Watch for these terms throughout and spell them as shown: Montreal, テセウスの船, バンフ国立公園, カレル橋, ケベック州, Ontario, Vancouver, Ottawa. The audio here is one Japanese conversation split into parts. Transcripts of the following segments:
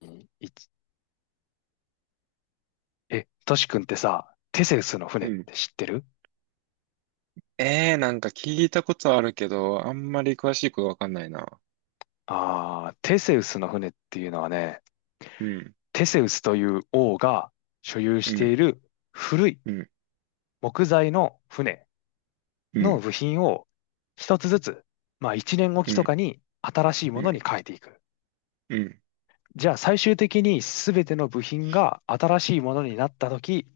いつトシ君ってさ、テセウスのう船っん。て知ってる？ええー、なんか聞いたことあるけど、あんまり詳しいことわかんないな。テセウスの船っていうのはね、うん、テセウスという王が所有うしていん、る古いうん、木材の船うのん、部品を一つずつ、まあ一年おうきとかん、に新しいうものにん、変えていく。うん、じゃあ最終的に全ての部品が新しいものになった時、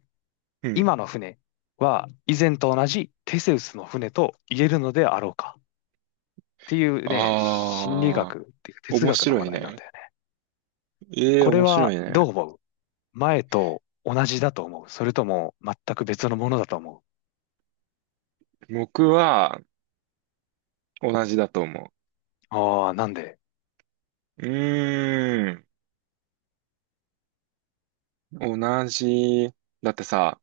うん。今の船は以前と同じテセウスの船と言えるのであろうかっていうね、心理あ学っていうかー、哲面学の白話い題なんね。だよね。ええこー、れ面白はいどね。う思う？前と同じだと思う？それとも全く別のものだと思僕は同じだと思う？なんで？う。うーん、同じ。だってさ、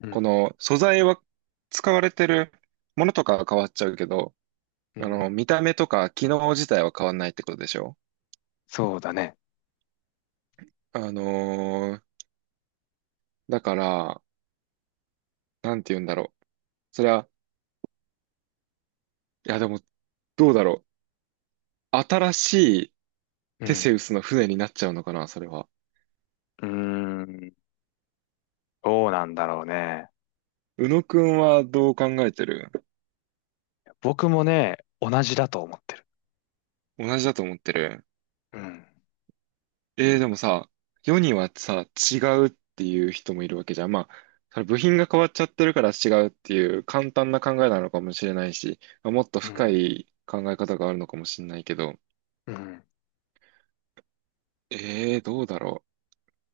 うこん、の素材は使われてるものとかは変わっちゃうけど、うん、見た目とか機能自体は変わんないってことでしょ？そうだね。あのーだから、なんて言うんだろう。それは、いやでも、どうだろう。新しいうテセん、ウスの船になっちゃうのかな、それは。うーん、どうなんだろうね。宇野くんはどう考えてる？僕もね、同じだと思ってる。同じだと思ってる。うん、でもさ、世にはさ、違うっていう人もいるわけじゃん。まあ、それ部品が変わっちゃってるから違うっていう簡単な考えなのかもしれないし、まあもっとう深ん、い考え方があるのかもしれないけど、うん。どうだろ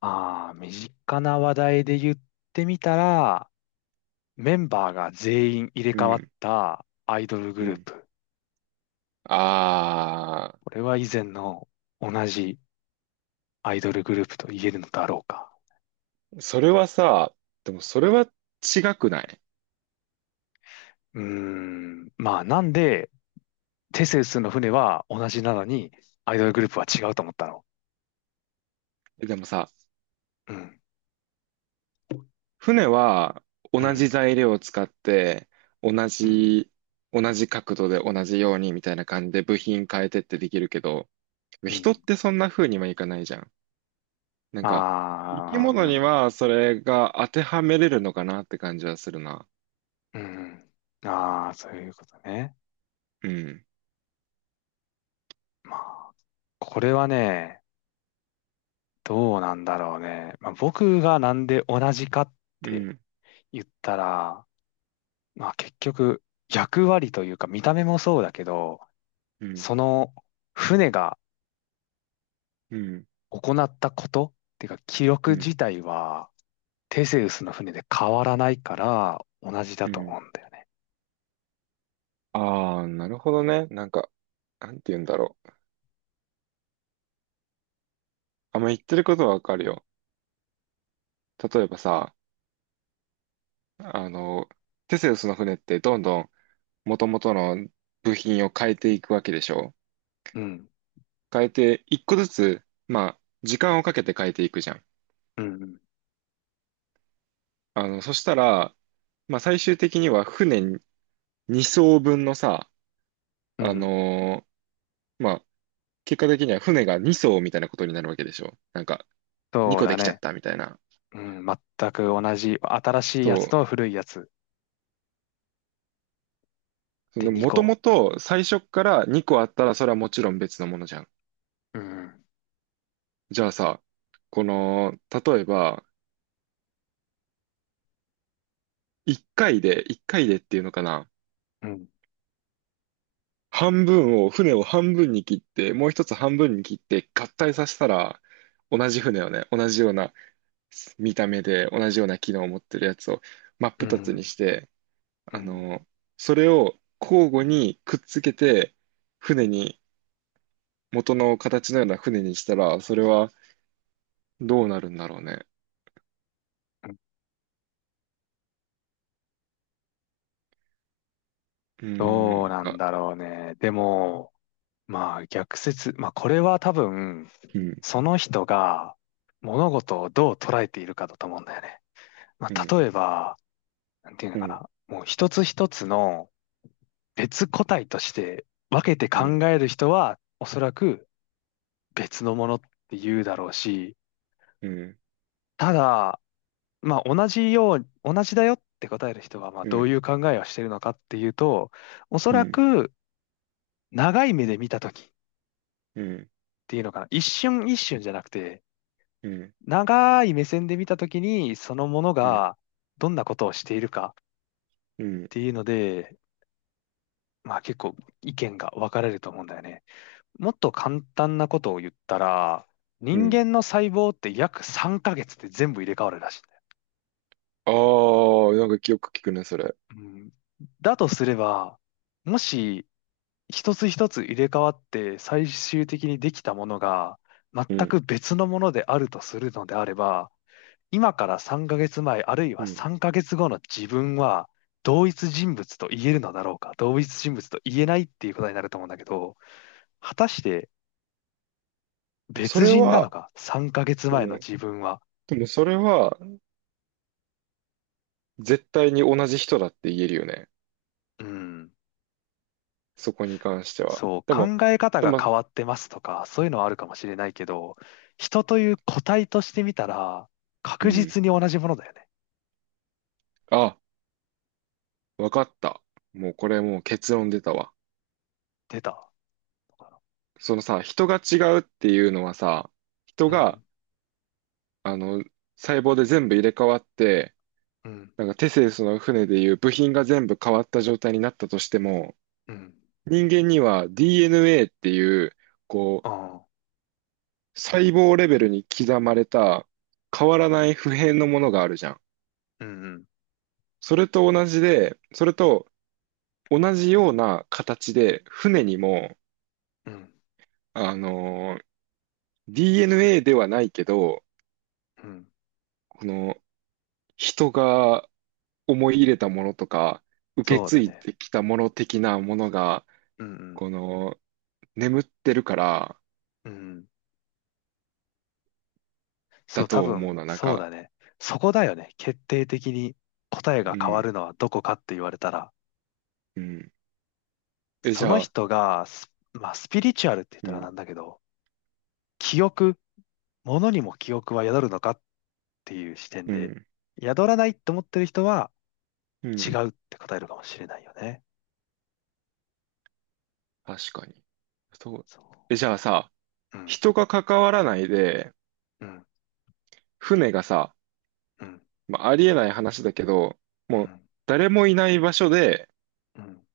ああ、身近な話題で言ってみたら、メンバーが全員入れう。う替わっん、たアイドルグうルーん。プ。あこれは以前の同じアイドルグループと言えるのだろうか。ー、それはさ、でもそれは違くない？うーん。まあ、なんで、テセウスの船は同じなのに、アイドルグループは違うと思ったの？えでもさ、うん、船はう同ん、じ材料を使って同うん、じ同じ角度で同じようにみたいな感じで部品変えてってできるけどうん。人ってそんな風にはいかないじゃん。なんか生きああ、う物にん、はそれが当てはめれるのかなって感じはするな。うん。ああ、そういうことね。うん。まあ、これはね、どうなんだろうね。まあ、僕がなんで同じかっうてん。言ったら、まあ結局、役割というか見た目もそうだけど、うん。その船がうん。行ったことっていうか記憶うん。自体はテセウスの船で変わらないから同じだうと思ん。うんだよね。ああ、なるほどね。なんか、なんて言うんだろう。あんま言ってることはわかるよ。例えばさ、あの、テセウスの船ってどんどん元々の部品を変えていくわけでしょ？うん。変えて、一個ずつ、まあ、時間をかけて変えていくじゃん。うん。そしたら、まあ、最終的には船2艘分のさ、うあん。のまあ、結果的には船が2艘みたいなことになるわけでしょ？なんか、2そう個でだきちゃっね。たみたいな。うん。全く同じ。新しいやそつとう。古いやつそでの、2もと個。もと最初から2個あったら、それはもちろん別のものじゃん。うん。じゃあさ、この、例えば、1回で、1回でっていうのかな？うん。半分を、船を半分に切って、もう一つ半分に切って合体させたら、同じ船をね、同じような見た目で、同じような機能を持ってるやつを真っう二つにん。して、うあん。の、それを交互にくっつけて、船に、元の形のような船にしたら、それはどうなるんだろうね。うん。うーどん、うなんなんか、だろうね。でも、まあ逆説。まあこれは多分、うん、その人が物事をどう捉えているかだと思うんだよね。まうあん、例えば、なんていうのうかん、な。もう一つ一つの別個体として分けてう考ん、える人は、おそらく別のものって言うだろうし、うん、ただ、まあ同じよう、同じだよって答える人は、まあうどういん、う考えをしているのかっていうと、おそうん、うらん、く長い目で見たときっうん、ていうのかな。一瞬一瞬じゃなくて、うん、長い目線で見たときに、そのものがどんなことをしているかっうん、ていうので、まあ結構意見が分かれると思うんだよね。もっと簡単なことを言ったら、う人ん。間の細胞って約3ヶ月で全部入れ替わるらしいんだよ。ああ、なんかよく聞くね、それ。うん。だとすれば、もし一つ一つ入れ替わって最終的にできたものが全うくん。別のものであるとするのであれば、今から3ヶ月前あるいうはん。3ヶ月後の自分は同一人物と言えるのだろうか、同一人物と言えないっていうことになると思うんだけど、果たしてでもそ別れ人なのは、か、3ヶで月前のも、自分は。でもそれは絶対に同じ人だって言えるよね。うん。そこに関しては。そう、でも、考え方でがも、変わってますとか、そういうのはあるかもしれないけど、人という個体としてみたら、う確ん。実に同じものだよね。あ、わかった。もうこれもう結論出たわ。出たのかそのさ、人が違うっていうのはさ、人な。うが、ん、あの、細胞で全部入れ替わって、うん、なんかテセウスの船でいう部品が全部変わった状態になったとしても、うん、人間には DNA っていう、こう、あ細胞レベルに刻まれた変わらない普遍のものがあるじゃん。ーうん、うん、それと同じで、それと同じような形で船にも、うん、あのー DNA ではないけど、うん。この人が思い入れたものとか、受けそう継だいね。できたもの的なものが、うん、この眠ってるからうん、うん。そだう、多と思う分、な、なんそうだか、ね。そこだよね。決定的に答えうが変わん、るのはどこかって言われたら、うん。え、じそのゃあ、人がス、まあ、スピリチュアルって言っうたらなんん、だけど、記憶、ものにも記憶は宿るのかっっていう視点うで、ん、宿らないって思ってる人はう違ん、うって答えるかもしれないよね。確かに。そう。そえ、じゃあさ、う。うん、人が関わらないで、うん、船がさ、うん、まあ、ありえない話だけど、うもうん、誰もいない場所で、うん、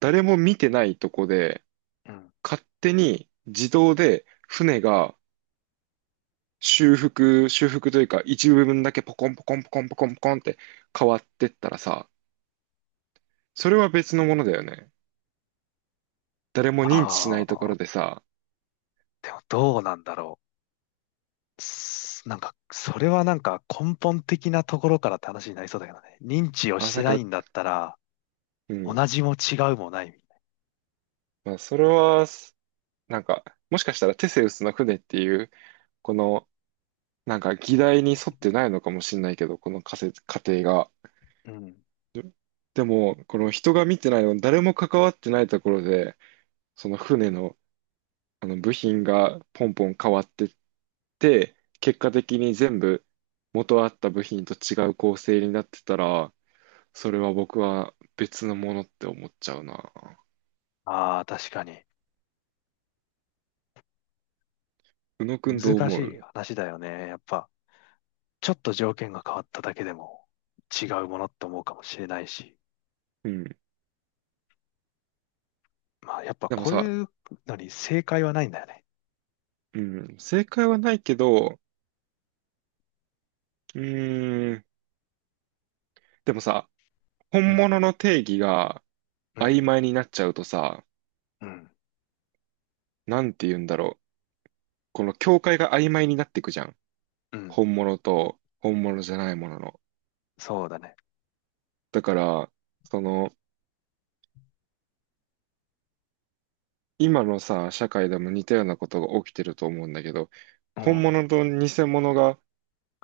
誰も見てないとこで、うん。勝手に自動で船が修復、修復というか、一部分だけポコンポコンポコンポコンポコンって変わってったらさ、それは別のものだよね。誰も認知しなあいとこあ、ろでさ、でもどうなんだろう。すなんか、それはなんか根本的なところからって話になりそうだけどね。認知をあ、しなてんなか、いんだったら、う同ん。じも違うもない。まあ、それは、なんか、もしかしたらテセウスの船っていう、このなんか議題に沿ってないのかもしれないけど、この仮説、仮定が。うん。ででも、この人が見てないの、誰も関わってないところで、その船の、あの部品がポンポン変わってって、結果的に全部元あった部品と違う構成になってたら、それは僕は別のものって思っちゃうな。ああ、確かに。宇野くんどう難し思いう？話だよね。やっぱ、ちょっと条件が変わっただけでも違うものって思うかもしれないし。うん。まあ、やっぱでもこうさ、いうのに正解はないんだよね。うん、正解はないけど、うーん、でもさ、う本ん、物の定義が、うん、曖昧になっちゃうとさ、うん、なんて言うんだろう。この境界が曖昧になっていくじゃん。うん。本物と本物じゃないものの。そうだね。だから、その、今のさ、社会でも似たようなことが起きてると思うんだけど、う本ん、物と偽物が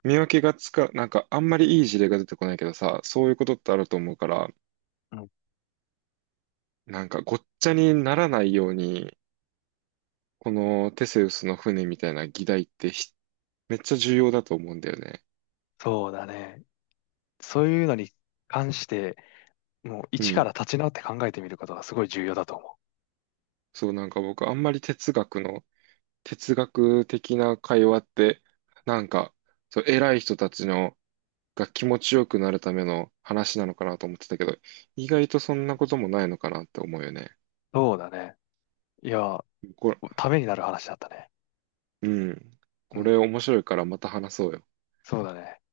見分けがつか、なんかあんまりいい事例が出てこないけどさ、そういうことってあると思うから、うん。なんかごっちゃにならないように、このテセウスの船みたいな議題ってめっちゃ重要だと思うんだよね。そうだね。そういうのに関して、もうう一からん。立ち直って考えてみることがすごい重要だと思う。そう、なんか僕あんまり哲学的な会話って、なんか、そう、偉い人たちのが気持ちよくなるための話なのかなと思ってたけど、意外とそんなこともないのかなって思うよね。そうだね。いや、これ、ためになる話だったね。うん。うこれん、面白いからまた話そうよ。そうだね。